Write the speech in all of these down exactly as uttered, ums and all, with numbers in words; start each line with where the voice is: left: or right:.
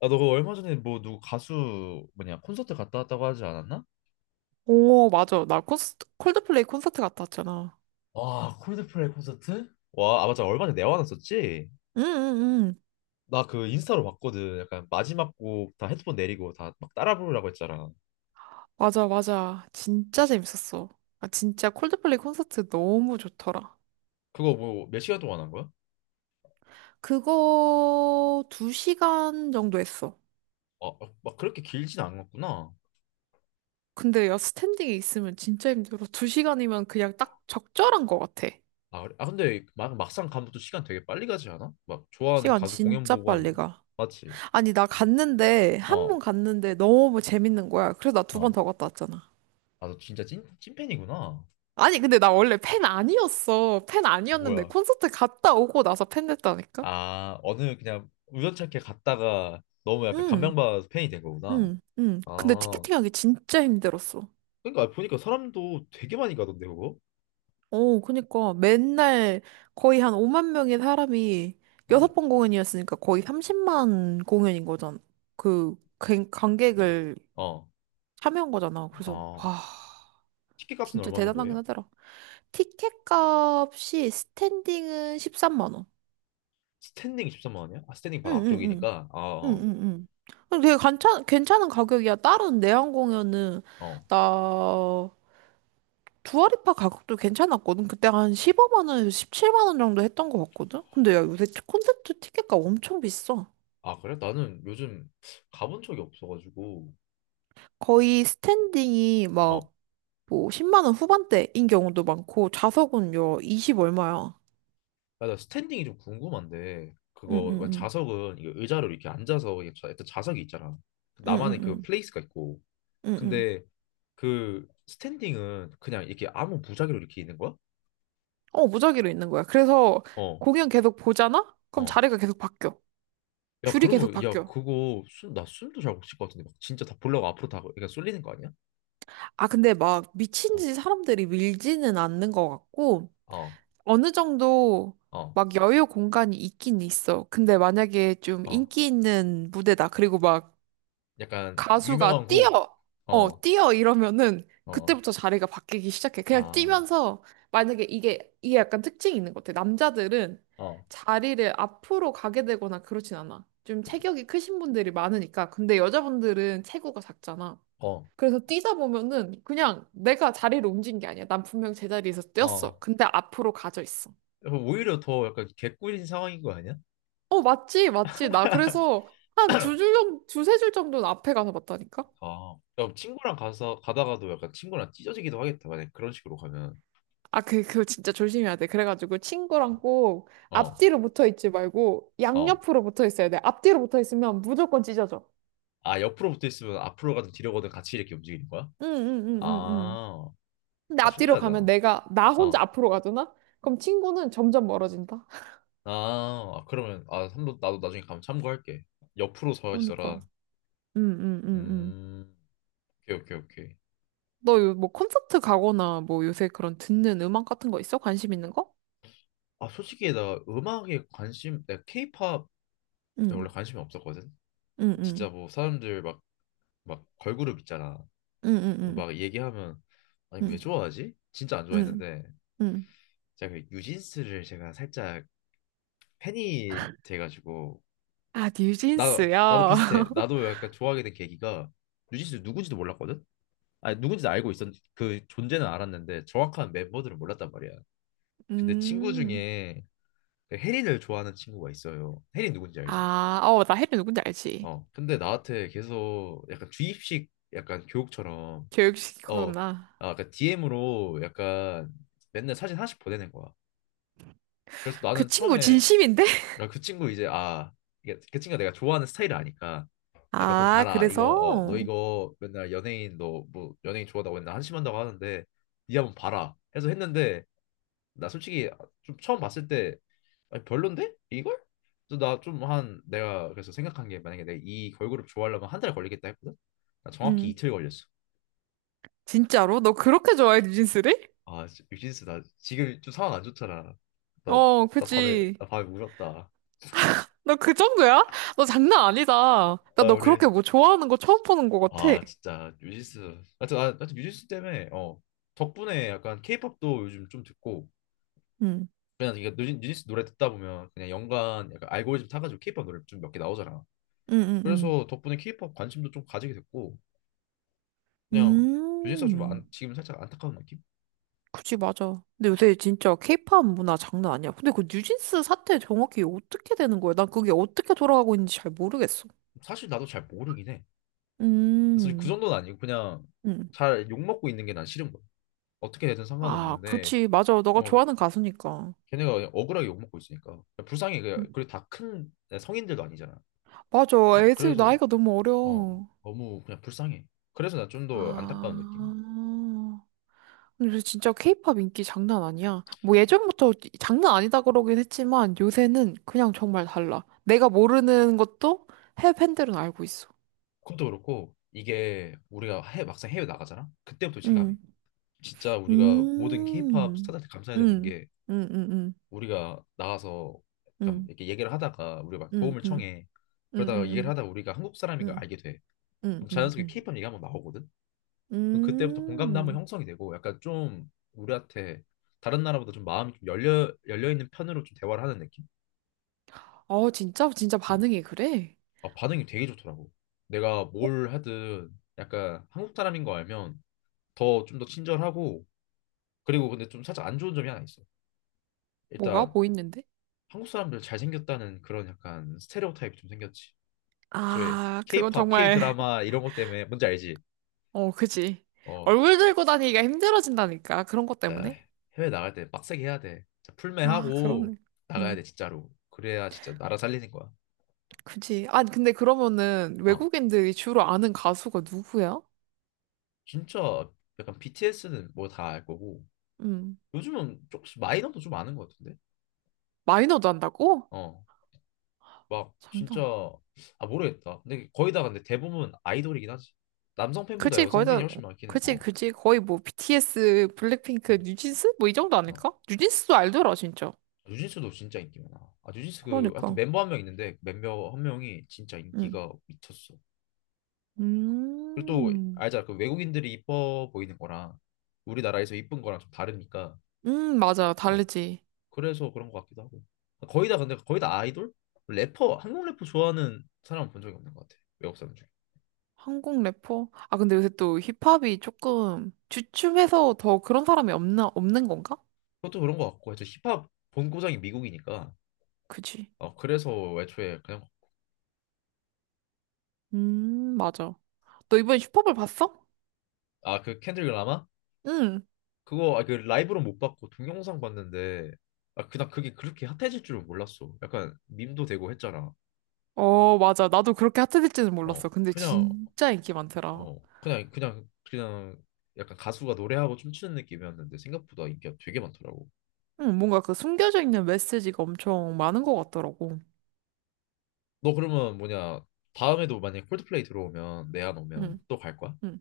left: 아, 너 그거 얼마 전에 뭐 누구 가수 뭐냐 콘서트 갔다 왔다고 하지 않았나?
right: 오, 맞아. 나 콘스, 콜드플레이 콘서트 갔다 왔잖아.
left: 와, 콜드플레이 콘서트? 와, 아 맞아 얼마 전에 내화 났었지?
right: 응, 응, 응.
left: 나 그 인스타로 봤거든. 약간 마지막 곡 다 헤드폰 내리고 다 막 따라 부르라고 했잖아.
right: 맞아, 맞아. 진짜 재밌었어. 아, 진짜 콜드플레이 콘서트 너무 좋더라.
left: 그거 뭐 몇 시간 동안 한 거야?
right: 그거 두 시간 정도 했어.
left: 아, 아, 막 그렇게 길진 않았구나.
right: 근데 야, 스탠딩에 있으면 진짜 힘들어. 두 시간이면 그냥 딱 적절한 것 같아.
left: 아, 그래? 아 근데 막 막상 가면 또 시간 되게 빨리 가지 않아? 막 좋아하는
right: 시간
left: 가수 공연
right: 진짜
left: 보고
right: 빨리
left: 하면
right: 가.
left: 맞지?
right: 아니, 나 갔는데, 한
left: 어,
right: 번 갔는데 너무 재밌는 거야. 그래서 나 두 번
left: 어.
right: 더 갔다 왔잖아.
left: 아 너 진짜 찐 찐팬이구나.
right: 아니, 근데 나 원래 팬 아니었어. 팬 아니었는데
left: 뭐야?
right: 콘서트 갔다 오고 나서 팬 됐다니까?
left: 아, 어느 그냥 우연찮게 갔다가 너무 약간
right: 응,
left: 감명받아서 팬이 된 거구나.
right: 응, 응. 근데
left: 아,
right: 티켓팅하기 진짜 힘들었어.
left: 그러니까 보니까 사람도 되게 많이 가던데 그거?
right: 어, 그니까 맨날 거의 한 오만 명의 사람이
left: 어,
right: 여섯 번 공연이었으니까 거의 삼십만 공연인 거잖아. 그 관-
left: 어,
right: 관객을
left: 어,
right: 참여한 거잖아. 그래서
left: 어.
right: 와,
left: 티켓 값은
right: 진짜
left: 얼마 정도
right: 대단하긴
left: 해?
right: 하더라. 티켓 값이 스탠딩은 십삼만 원.
left: 스탠딩이 십삼만 원이야? 아, 스탠딩
right: 응,
left: 바로
right: 응, 응.
left: 앞쪽이니까. 아,
right: 응,
left: 어,
right: 응, 응. 되게 괜찮, 괜찮은 가격이야. 다른 내한 공연은
left: 어.
right: 나 두아리파 가격도 괜찮았거든. 그때 한 십오만 원에서 십칠만 원 정도 했던 것 같거든. 근데 야, 요새 콘서트 티켓값 엄청 비싸.
left: 아, 그래? 나는 요즘 가본 적이 없어가지고.
right: 거의 스탠딩이
left: 어,
right: 막 뭐 십만 원 후반대인 경우도 많고 좌석은 요이십 얼마야.
left: 아, 나 스탠딩이 좀 궁금한데 그거 왜
right: 응응응.
left: 자석은 이거 의자로 이렇게 앉아서 이게 자- 일단 자석이 있잖아. 나만의
right: 응응응.
left: 그 플레이스가 있고
right: 응응.
left: 근데 그 스탠딩은 그냥 이렇게 아무 무작위로 이렇게 있는 거야?
right: 어, 무작위로 있는 거야. 그래서
left: 어,
right: 공연 계속 보잖아? 그럼
left: 어.
right: 자리가 계속 바뀌어.
left: 야,
right: 줄이 계속
left: 그러면 야,
right: 바뀌어.
left: 그거 숨, 나 숨도 잘 못 쉴 것 같은데 막 진짜 다 보려고 앞으로 다 그러니까 쏠리는 거 아니야?
right: 아, 근데 막 미친
left: 어,
right: 듯이 사람들이 밀지는 않는 것 같고
left: 어,
right: 어느 정도
left: 어,
right: 막 여유 공간이 있긴 있어. 근데 만약에 좀
left: 어.
right: 인기 있는 무대다. 그리고 막
left: 약간 유명한
right: 가수가
left: 곡.
right: 뛰어! 어,
left: 어,
right: 뛰어! 이러면은
left: 어.
right: 그때부터 자리가 바뀌기 시작해. 그냥
left: 아,
right: 뛰면서 만약에 이게, 이게 약간 특징이 있는 것 같아. 남자들은
left: 어,
right: 자리를 앞으로 가게 되거나 그렇진 않아. 좀 체격이 크신 분들이 많으니까. 근데 여자분들은 체구가 작잖아.
left: 어,
right: 그래서 뛰다 보면은 그냥 내가 자리를 옮긴 게 아니야. 난 분명 제자리에서
left: 어.
right: 뛰었어. 근데 앞으로 가져 있어.
left: 야, 오히려 더 약간 개꿀인 상황인 거 아니야?
right: 어, 맞지, 맞지. 나 그래서 한 두 줄 정도, 두세 줄 정도는 앞에 가서 봤다니까?
left: 아, 야, 친구랑 가서 가다가도 약간 친구랑 찢어지기도 하겠다. 만약 그런 식으로 가면.
right: 아, 그, 그거 진짜 조심해야 돼. 그래가지고 친구랑 꼭
left: 어,
right: 앞뒤로 붙어 있지 말고
left: 어.
right: 양옆으로 붙어 있어야 돼. 앞뒤로 붙어 있으면 무조건 찢어져.
left: 아, 옆으로 붙어 있으면 앞으로 가든 뒤로 가든 같이 이렇게 움직이는 거야?
right: 응, 응, 응, 응, 응.
left: 아,
right: 근데
left: 아
right: 앞뒤로 가면
left: 신기하다.
right: 내가, 나 혼자
left: 어.
right: 앞으로 가잖아? 그럼 친구는 점점 멀어진다.
left: 아, 아, 그러면 아 한번 나도 나중에 가면 참고할게. 옆으로 서
right: 그러니까.
left: 있어라.
right: 응, 응, 응, 응.
left: 음, 오케이 오케이 오케이.
right: 너 요 뭐 콘서트 가거나 뭐 요새 그런 듣는 음악 같은 거 있어? 관심 있는 거?
left: 아 솔직히 나 음악에 관심, 내가 케이팝에
right: 응,
left: 원래 관심이 없었거든.
right: 응,
left: 진짜
right: 응,
left: 뭐 사람들 막 막 걸그룹 있잖아.
right: 응, 응, 응,
left: 막 얘기하면 아니 왜
right: 응,
left: 좋아하지? 진짜 안
right: 응.
left: 좋아했는데
right: 응.
left: 제가 그 유진스를 제가 살짝 팬이 돼가지고
right: 아,
left: 나 나도
right: 뉴진스요?
left: 비슷해. 나도 약간 좋아하게 된 계기가 유진스 누군지도 몰랐거든. 아니 누군지 알고 있었 그 존재는 알았는데 정확한 멤버들은 몰랐단 말이야. 근데 친구
right: 음.
left: 중에 혜린을 좋아하는 친구가 있어요. 혜린 누군지 알지?
right: 아, 어, 나 혜리 누군지 알지?
left: 어. 근데 나한테 계속 약간 주입식 약간 교육처럼 어,
right: 교육시키구나.
left: 아, 약간 디엠으로 약간 맨날 사진 하나씩 보내는 거야. 그래서
right: 그
left: 나는
right: 친구
left: 처음에
right: 진심인데?
left: 아, 그 친구 이제 아, 이게 그 친구가 내가 좋아하는 스타일을 아니까 아, 몇 번
right: 아,
left: 봐라. 이거 어, 너
right: 그래서?
left: 이거 맨날 연예인 너 뭐 연예인 좋아한다고 맨날 한심한다고 하는데 니 한번 봐라. 해서 했는데 나 솔직히 좀 처음 봤을 때 아니, 별론데? 이걸? 그래서 나 좀 한 내가 그래서 생각한 게 만약에 내가 이 걸그룹 좋아하려면 한 달 걸리겠다 했거든? 나 정확히
right: 음.
left: 이틀 걸렸어.
right: 진짜로? 너 그렇게 좋아해, 뉴진스를?
left: 아, 뮤 유진스 나 지금 좀 상황 안 좋잖아. 나,
right: 어,
left: 나 밤에
right: 그치.
left: 나 밤에 울었다.
right: 너 그 정도야? 너 장난 아니다. 나
left: 아,
right: 너
left: 우리
right: 그렇게 뭐 좋아하는 거 처음 보는 거 같아.
left: 아, 진짜 유진스. 하여튼 아 하여튼 유진스 때문에 어 덕분에 약간 케이팝도 요즘 좀 듣고
right: 응,
left: 그냥 이게 뉴진- 뉴진스 노래 듣다 보면 그냥 연관 약간 알고리즘 타가지고 케이팝 노래 좀 몇 개 나오잖아.
right: 응, 응, 응.
left: 그래서 덕분에 케이팝 관심도 좀 가지게 됐고 그냥 요진스가 좀
right: 음.
left: 안, 지금 살짝 안타까운 느낌?
right: 그치, 맞아. 근데 요새 진짜 케이팝 문화 장난 아니야. 근데 그 뉴진스 사태 정확히 어떻게 되는 거야? 난 그게 어떻게 돌아가고 있는지 잘 모르겠어.
left: 사실 나도 잘 모르긴 해. 사실 그
right: 음,
left: 정도는 아니고 그냥
right: 음.
left: 잘 욕먹고 있는 게 난 싫은 거야. 어떻게 되든
right: 아,
left: 상관없는데
right: 그렇지. 맞아. 너가
left: 어,
right: 좋아하는 가수니까.
left: 걔네가 그냥 억울하게 욕먹고 있으니까 불쌍해. 그냥
right: 음.
left: 그리고 다 큰 성인들도 아니잖아.
right: 맞아.
left: 어,
right: 애들
left: 그래서
right: 나이가 너무
left: 어,
right: 어려워.
left: 너무 그냥 불쌍해. 그래서 나 좀 더 안타까운 느낌.
right: 아. 근데 요새 진짜 케이팝 인기 장난 아니야. 뭐 예전부터 장난 아니다 그러긴 했지만 요새는 그냥 정말 달라. 내가 모르는 것도 해외 팬들은 알고 있어.
left: 그것도 그렇고 이게 우리가 해, 막상 해외 나가잖아. 그때부터 체감해. 진짜 우리가 모든 케이팝
right: 음,
left: 스타들한테
right: 음,
left: 감사해야 되는
right: 음,
left: 게
right: 음, 음,
left: 우리가 나가서 약간
right: 음,
left: 이렇게 얘기를 하다가 우리가 막
right: 음,
left: 도움을
right: 음,
left: 청해.
right: 음,
left: 그러다가 얘기를
right: 음,
left: 하다가 우리가 한국 사람인 걸 알게
right: 음,
left: 돼. 그럼
right: 음,
left: 자연스럽게
right: 음.
left: 케이팝 얘기 한번 나오거든. 그럼 그때부터 공감도 한번
right: 음.
left: 형성이 되고 약간 좀 우리한테 다른 나라보다 좀 마음이 좀 열려 열려 있는 편으로 좀 대화를 하는 느낌?
right: 어, 진짜? 진짜
left: 어.
right: 반응이 그래?
left: 아, 반응이 되게 좋더라고. 내가 뭘 하든 약간 한국 사람인 거 알면 더 좀 더 친절하고 그리고 근데 좀 살짝 안 좋은 점이 하나 있어.
right: 뭐가?
left: 일단
right: 뭐 있는데?
left: 한국 사람들 잘생겼다는 그런 약간 스테레오타입이 좀 생겼지. 애초에
right: 아, 그건
left: K-팝,
right: 정말,
left: K-드라마 이런 것 때문에 뭔지 알지?
right: 어, 그지.
left: 어,
right: 얼굴 들고 다니기가 힘들어진다니까. 그런 것
left: 나
right: 때문에.
left: 해외 나갈 때 빡세게 해야 돼. 진짜
right: 아,
left: 풀매하고
right: 그러네.
left: 나가야
right: 음,
left: 돼 진짜로. 그래야 진짜 나라 살리는 거야.
right: 그지. 아, 근데 그러면은
left: 어,
right: 외국인들이 주로 아는 가수가 누구야?
left: 진짜 약간 비티에스는 뭐 다 알 거고
right: 음,
left: 요즘은 조금씩 마이너도 좀 아는 것 같은데.
right: 마이너도 한다고?
left: 어, 막 진짜
right: 장난.
left: 아 모르겠다. 근데 거의 다 근데 대부분 아이돌이긴 하지. 남성 팬보다
right: 그치, 거의
left: 여성 팬이
right: 다,
left: 훨씬 많긴 해.
right: 그치,
left: 어.
right: 그치. 거의 뭐 비티에스, 블랙핑크,
left: 음,
right: 뉴진스? 뭐 이 정도
left: 어.
right: 아닐까? 뉴진스도 알더라, 진짜.
left: 뉴진스도 진짜 인기 많아. 아, 뉴진스 그 하여튼
right: 그러니까.
left: 멤버 한 명 있는데 멤버 한 명이 진짜
right: 응.
left: 인기가 미쳤어. 그리고 또
right: 음.
left: 알잖아 그 외국인들이 이뻐 보이는 거랑 우리나라에서 이쁜 거랑 좀 다르니까
right: 음, 맞아.
left: 어
right: 다르지.
left: 그래서 그런 것 같기도 하고 거의 다 근데 거의 다 아이돌 래퍼 한국 래퍼 좋아하는 사람은 본 적이 없는 것 같아 외국 사람 중에
right: 한국 래퍼? 아, 근데 요새 또 힙합이 조금 주춤해서 더 그런 사람이 없나, 없는 건가?
left: 그것도 그런 것 같고 이제 힙합 본고장이 미국이니까
right: 그치.
left: 어 그래서 애초에 그냥
right: 음, 맞아. 너 이번에 힙합을 봤어?
left: 아 그 켄드릭 라마
right: 응.
left: 그거 아, 그 라이브로 못 봤고 동영상 봤는데 아 그냥 그게 그렇게 핫해질 줄은 몰랐어 약간 밈도 되고 했잖아
right: 어, 맞아. 나도 그렇게 핫해질지는
left: 어
right: 몰랐어. 근데
left: 그냥
right: 진짜 인기 많더라.
left: 어 그냥 그냥 그냥 약간 가수가 노래하고 춤추는 느낌이었는데 생각보다 인기가 되게 많더라고.
right: 응, 뭔가 그 숨겨져 있는 메시지가 엄청 많은 것 같더라고.
left: 너 그러면 뭐냐 다음에도 만약 콜드플레이 들어오면 내한 오면
right: 응,
left: 또 갈 거야?
right: 응.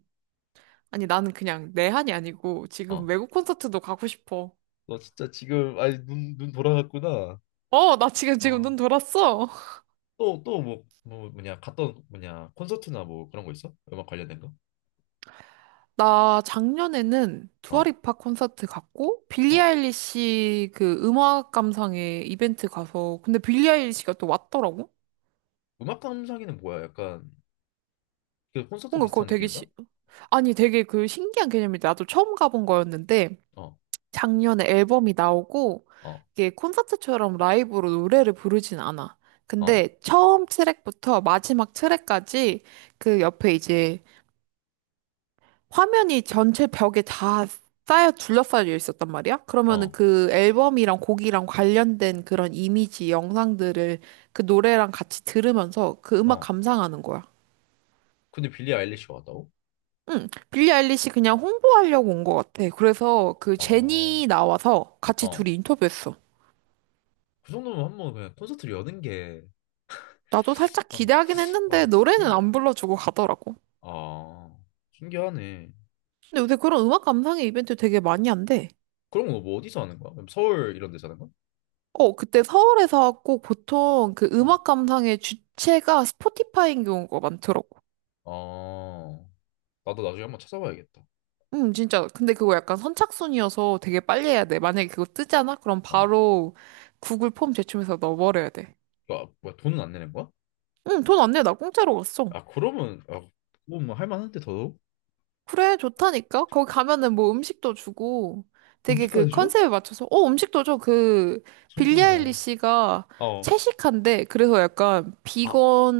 right: 아니, 나는 그냥 내 한이 아니고 지금
left: 어.
right: 외국 콘서트도 가고 싶어.
left: 너 진짜 지금 아니 눈 눈 돌아갔구나.
right: 어, 나 지금, 지금
left: 어.
right: 눈 돌았어.
left: 또 또 뭐 뭐 뭐냐 갔던 뭐냐 콘서트나 뭐 그런 거 있어? 음악 관련된 거?
right: 나 작년에는
left: 어.
right: 두아리파 콘서트 갔고, 빌리
left: 어.
right: 아일리시 그 음악 감상회 이벤트 가서, 근데 빌리 아일리시가 또 왔더라고?
left: 음악 감상회는 뭐야? 약간 그 콘서트
right: 뭔가 그거
left: 비슷한
right: 되게,
left: 느낌인가?
right: 시... 아니, 되게 그 신기한 개념인데, 나도 처음 가본 거였는데,
left: 어.
right: 작년에 앨범이 나오고
left: 어.
right: 이게 콘서트처럼 라이브로 노래를 부르진 않아.
left: 어.
right: 근데 처음 트랙부터 마지막 트랙까지 그 옆에 이제 화면이 전체 벽에 다 쌓여 둘러싸여 있었단 말이야. 그러면은
left: 어.
right: 그 앨범이랑 곡이랑 관련된 그런 이미지 영상들을 그 노래랑 같이 들으면서 그 음악
left: 어.
right: 감상하는 거야.
left: 근데 빌리 아일리시가 왔다고?
right: 응, 빌리 아일리시 그냥 홍보하려고 온 것 같아. 그래서 그
left: 어.
right: 제니 나와서 같이
left: 어.
right: 둘이 인터뷰했어.
left: 그 정도면 한 번 그냥 콘서트를 여는 게,
right: 나도 살짝 기대하긴 했는데
left: 아,
right: 노래는
left: 신기해.
right: 안 불러주고 가더라고.
left: 아, 신기하네.
right: 근데 요새 그런 음악 감상회 이벤트 되게 많이 한대.
left: 그런 거 뭐 어디서 하는 거야? 그럼 서울 이런 데서 하는 거야?
right: 어, 그때 서울에서 꼭 보통 그
left: 어.
right: 음악 감상의 주체가 스포티파이인 경우가 많더라고.
left: 아, 나도 나중에 한번 찾아봐야겠다.
right: 음, 진짜. 근데 그거 약간 선착순이어서 되게 빨리 해야 돼. 만약에 그거 뜨잖아? 그럼
left: 어.
right: 바로 구글 폼 제출해서 넣어버려야 돼.
left: 아, 뭐야, 돈은 안 내는 거야?
right: 응, 돈 안 내. 나 공짜로 갔어.
left: 아, 그러면, 아, 그건 뭐 할만한데 더더욱?
right: 그래, 좋다니까? 거기 가면은 뭐 음식도 주고 되게 그
left: 음식까지 줘?
right: 컨셉에 맞춰서, 어, 음식도 줘. 그, 빌리
left: 천국이네.
right: 아일리시가
left: 어.
right: 채식한데, 그래서 약간
left: 아,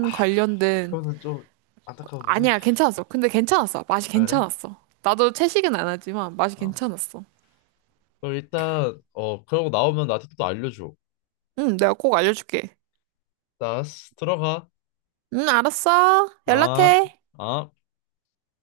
left: 아, 그-
right: 관련된,
left: 그거는 좀 안타까운데.
right: 아니야, 괜찮았어. 근데 괜찮았어. 맛이
left: 아, 그래?
right: 괜찮았어. 나도 채식은 안 하지만 맛이
left: 어.
right: 괜찮았어.
left: 그럼 일단, 어, 그러고 나오면 나한테 또 알려줘.
right: 응, 내가 꼭 알려줄게.
left: 나 들어가.
right: 응, 알았어.
left: 아,
right: 연락해.
left: 아.